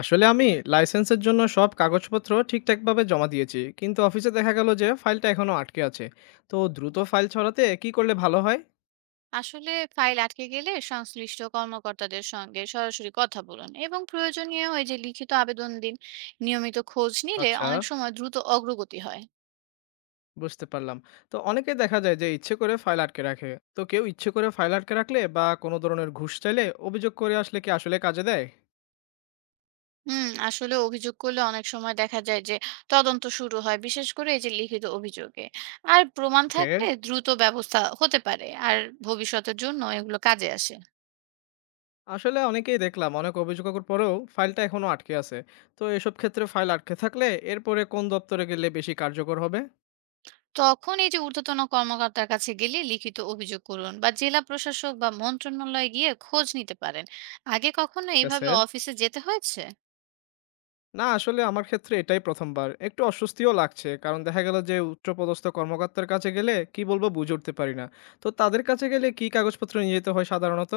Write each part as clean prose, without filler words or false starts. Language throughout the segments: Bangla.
আসলে আমি লাইসেন্সের জন্য সব কাগজপত্র ঠিকঠাকভাবে জমা দিয়েছি, কিন্তু অফিসে দেখা গেল যে ফাইলটা এখনো আটকে আছে। তো দ্রুত ফাইল ছড়াতে কি করলে ভালো হয়? আসলে ফাইল আটকে গেলে সংশ্লিষ্ট কর্মকর্তাদের সঙ্গে সরাসরি কথা বলুন, এবং প্রয়োজনীয় ওই যে লিখিত আবেদন দিন। নিয়মিত খোঁজ নিলে আচ্ছা। অনেক সময় দ্রুত অগ্রগতি হয়। বুঝতে পারলাম। তো অনেকে দেখা যায় যে ইচ্ছে করে ফাইল আটকে রাখে। তো কেউ ইচ্ছে করে ফাইল আটকে রাখলে বা কোনো ধরনের ঘুষ চাইলে অভিযোগ করে আসলে কি আসলে কাজে দেয়? আসলে অভিযোগ করলে অনেক সময় দেখা যায় যে তদন্ত শুরু হয়, বিশেষ করে এই যে লিখিত অভিযোগে আর প্রমাণ ওকে। থাকলে দ্রুত ব্যবস্থা হতে পারে, আর ভবিষ্যতের জন্য এগুলো কাজে আসে। আসলে অনেকেই দেখলাম অনেক অভিযোগ করার পরেও ফাইলটা এখনো আটকে আছে। তো এসব ক্ষেত্রে ফাইল আটকে থাকলে এরপরে কোন দপ্তরে গেলে বেশি কার্যকর হবে? তখন এই যে ঊর্ধ্বতন কর্মকর্তার কাছে গেলে লিখিত অভিযোগ করুন, বা জেলা প্রশাসক বা মন্ত্রণালয়ে গিয়ে খোঁজ নিতে পারেন। আগে কখনো ঠিক এইভাবে আছে। অফিসে যেতে হয়েছে? না, আসলে আমার ক্ষেত্রে এটাই ১ম বার। একটু অস্বস্তিও লাগছে। কারণ দেখা গেল যে উচ্চপদস্থ কর্মকর্তার কাছে গেলে কি বলবো বুঝে উঠতে পারি না। তো তাদের কাছে গেলে কি কাগজপত্র নিয়ে যেতে হয় সাধারণত?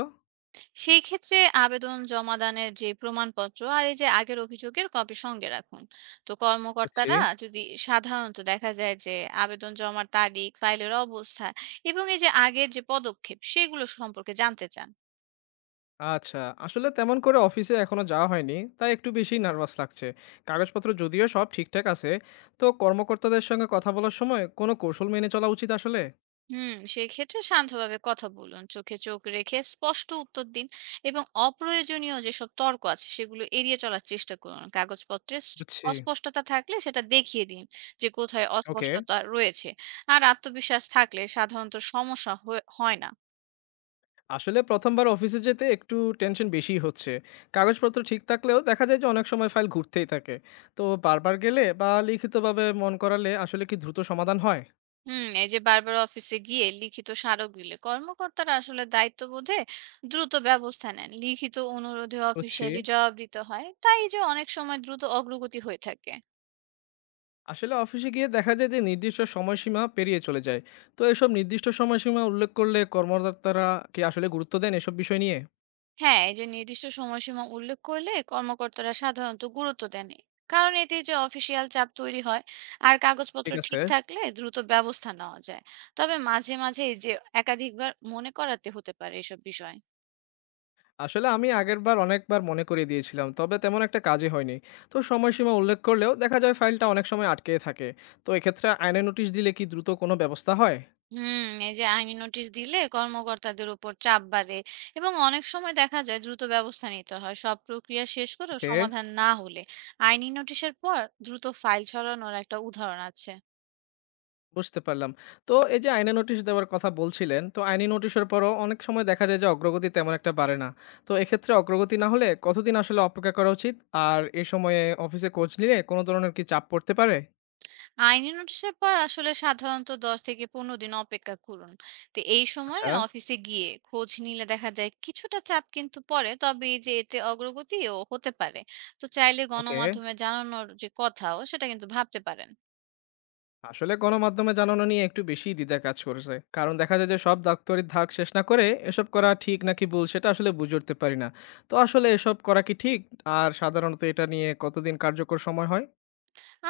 সেই ক্ষেত্রে আবেদন জমা দানের যে প্রমাণপত্র আর এই যে আগের অভিযোগের কপি সঙ্গে রাখুন। তো বুঝছি। কর্মকর্তারা যদি সাধারণত দেখা যায় যে আবেদন জমার তারিখ, ফাইলের অবস্থা, এবং এই যে আগের যে পদক্ষেপ সেগুলো সম্পর্কে জানতে চান। আচ্ছা, আসলে তেমন করে অফিসে এখনো যাওয়া হয়নি। তাই একটু বেশিই নার্ভাস লাগছে। কাগজপত্র যদিও সব ঠিকঠাক আছে। তো কর্মকর্তাদের সঙ্গে কথা বলার সময় কোন কৌশল মেনে চলা উচিত আসলে? সেক্ষেত্রে শান্তভাবে কথা বলুন, চোখে চোখ রেখে স্পষ্ট উত্তর দিন, এবং অপ্রয়োজনীয় যেসব তর্ক আছে সেগুলো এড়িয়ে চলার চেষ্টা করুন। কাগজপত্রে বুঝছি। অস্পষ্টতা থাকলে সেটা দেখিয়ে দিন যে কোথায় ওকে। অস্পষ্টতা রয়েছে। আর আত্মবিশ্বাস থাকলে সাধারণত সমস্যা হয় না। আসলে ১ম বার অফিসে যেতে একটু টেনশন বেশিই হচ্ছে। কাগজপত্র ঠিক থাকলেও দেখা যায় যে অনেক সময় ফাইল ঘুরতেই থাকে। তো বারবার গেলে বা লিখিতভাবে মন করালে আসলে কি দ্রুত সমাধান হয়? এই যে বারবার অফিসে গিয়ে লিখিত স্মারক দিলে কর্মকর্তারা আসলে দায়িত্ববোধে দ্রুত ব্যবস্থা নেন। লিখিত অনুরোধে বুঝছি। অফিসিয়ালি জবাব দিতে হয়, তাই যে অনেক সময় দ্রুত অগ্রগতি হয়ে থাকে। আসলে অফিসে গিয়ে দেখা যায় যে নির্দিষ্ট সময়সীমা পেরিয়ে চলে যায়। তো এসব নির্দিষ্ট সময়সীমা উল্লেখ করলে কর্মকর্তারা কি আসলে গুরুত্ব দেন এসব বিষয় নিয়ে? হ্যাঁ, এই যে নির্দিষ্ট সময়সীমা উল্লেখ করলে কর্মকর্তারা সাধারণত গুরুত্ব দেন, কারণ এতে যে অফিসিয়াল চাপ তৈরি হয়। আর কাগজপত্র ঠিক আছে। ঠিক থাকলে দ্রুত ব্যবস্থা নেওয়া যায়। তবে মাঝে মাঝে এই যে একাধিকবার মনে করাতে হতে পারে এসব বিষয়। আসলে আমি আগেরবার অনেকবার মনে করিয়ে দিয়েছিলাম, তবে তেমন একটা কাজই হয়নি। তো সময়সীমা উল্লেখ করলেও দেখা যায় ফাইলটা অনেক সময় আটকে থাকে। তো এক্ষেত্রে আইনে নোটিশ দিলে কি দ্রুত কোনো ব্যবস্থা হয়? এই যে আইনি নোটিশ দিলে কর্মকর্তাদের উপর চাপ বাড়ে, এবং অনেক সময় দেখা যায় দ্রুত ব্যবস্থা নিতে হয়। সব প্রক্রিয়া শেষ করে ওকে। সমাধান না হলে আইনি নোটিশের পর দ্রুত ফাইল ছড়ানোর একটা উদাহরণ আছে। বুঝতে পারলাম। তো এই যে আইনে নোটিশ দেওয়ার কথা বলছিলেন, তো আইনি নোটিশের পরও অনেক সময় দেখা যায় যে অগ্রগতি তেমন একটা বাড়ে না। তো এক্ষেত্রে অগ্রগতি না হলে কতদিন আসলে অপেক্ষা করা উচিত? আর এ সময়ে অফিসে খোঁজ নিলে কোনো ধরনের কি চাপ পড়তে পারে? আইনি নোটিশের পর আসলে সাধারণত ১০ থেকে ১৫ দিন অপেক্ষা করুন। তো এই সময়ে আচ্ছা। অফিসে গিয়ে খোঁজ নিলে দেখা যায় কিছুটা চাপ কিন্তু পড়ে। তবে এই যে এতে অগ্রগতিও হতে পারে। তো চাইলে ওকে। গণমাধ্যমে জানানোর যে কথাও সেটা কিন্তু ভাবতে পারেন। আসলে গণমাধ্যমে জানানো নিয়ে একটু বেশি দ্বিধা কাজ করেছে, কারণ দেখা যায় যে সব দাপ্তরিক ধাক শেষ না করে এসব করা ঠিক নাকি ভুল সেটা আসলে বুঝে উঠতে পারি না। তো আসলে এসব করা কি ঠিক? আর সাধারণত এটা নিয়ে কতদিন কার্যকর সময় হয়?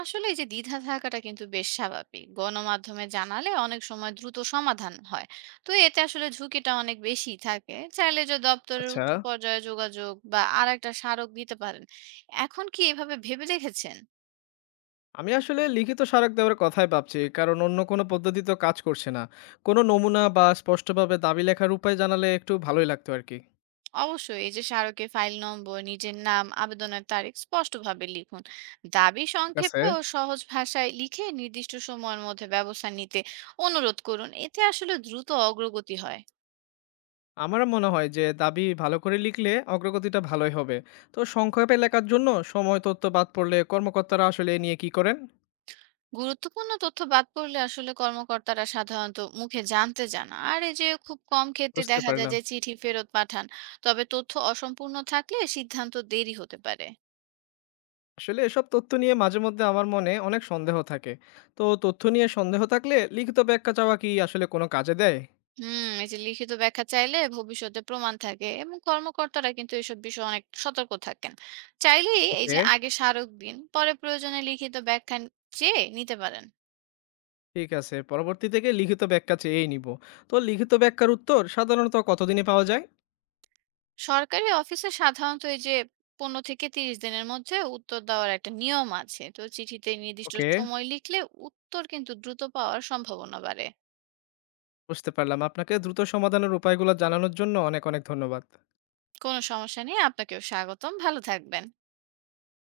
আসলে এই যে দ্বিধা থাকাটা কিন্তু বেশ স্বাভাবিক। গণমাধ্যমে জানালে অনেক সময় দ্রুত সমাধান হয়। তো এতে আসলে ঝুঁকিটা অনেক বেশি থাকে। চাইলে যে দপ্তরের আচ্ছা। উচ্চ পর্যায়ে যোগাযোগ বা আরেকটা স্মারক দিতে পারেন। এখন কি এভাবে ভেবে দেখেছেন? আমি আসলে লিখিত স্মারক দেওয়ার কথাই ভাবছি, কারণ অন্য কোনো পদ্ধতি তো কাজ করছে না। কোনো নমুনা বা স্পষ্টভাবে দাবি লেখার উপায় জানালে একটু ভালোই লাগতো আর কি। অবশ্যই। এই যে স্মারকের ফাইল নম্বর, নিজের নাম, আবেদনের তারিখ স্পষ্টভাবে লিখুন। দাবি ঠিক আছে। সংক্ষেপে ও সহজ ভাষায় লিখে নির্দিষ্ট সময়ের মধ্যে ব্যবস্থা নিতে অনুরোধ করুন, এতে আসলে দ্রুত অগ্রগতি হয়। আমারও মনে হয় যে দাবি ভালো করে লিখলে অগ্রগতিটা ভালোই হবে। তো সংক্ষেপে লেখার জন্য সময় তথ্য বাদ পড়লে কর্মকর্তারা আসলে এ নিয়ে কি করেন? গুরুত্বপূর্ণ তথ্য বাদ পড়লে আসলে কর্মকর্তারা সাধারণত মুখে জানতে চান না। আর এই যে খুব কম ক্ষেত্রে বুঝতে দেখা যায় পারলাম। যে চিঠি ফেরত পাঠান। তবে তথ্য অসম্পূর্ণ থাকলে সিদ্ধান্ত দেরি হতে পারে। আসলে এসব তথ্য নিয়ে মাঝে মধ্যে আমার মনে অনেক সন্দেহ থাকে। তো তথ্য নিয়ে সন্দেহ থাকলে লিখিত ব্যাখ্যা চাওয়া কি আসলে কোনো কাজে দেয়? এই যে লিখিত ব্যাখ্যা চাইলে ভবিষ্যতে প্রমাণ থাকে, এবং কর্মকর্তারা কিন্তু এসব বিষয়ে অনেক সতর্ক থাকেন। চাইলেই এই ওকে। যে আগে স্মারক দিন, পরে প্রয়োজনে লিখিত ব্যাখ্যা চেয়ে নিতে পারেন। ঠিক আছে, পরবর্তী থেকে লিখিত ব্যাখ্যা চেয়েই নিব। তো লিখিত ব্যাখ্যার উত্তর সাধারণত কতদিনে পাওয়া যায়? সরকারি অফিসে সাধারণত এই যে ১৫ থেকে ৩০ দিনের মধ্যে উত্তর দেওয়ার একটা নিয়ম আছে। তো চিঠিতে নির্দিষ্ট ওকে। সময় লিখলে উত্তর কিন্তু দ্রুত পাওয়ার সম্ভাবনা বাড়ে। বুঝতে পারলাম। আপনাকে দ্রুত সমাধানের উপায়গুলো জানানোর জন্য অনেক অনেক ধন্যবাদ। কোনো সমস্যা নেই, আপনাকেও স্বাগতম, ভালো থাকবেন।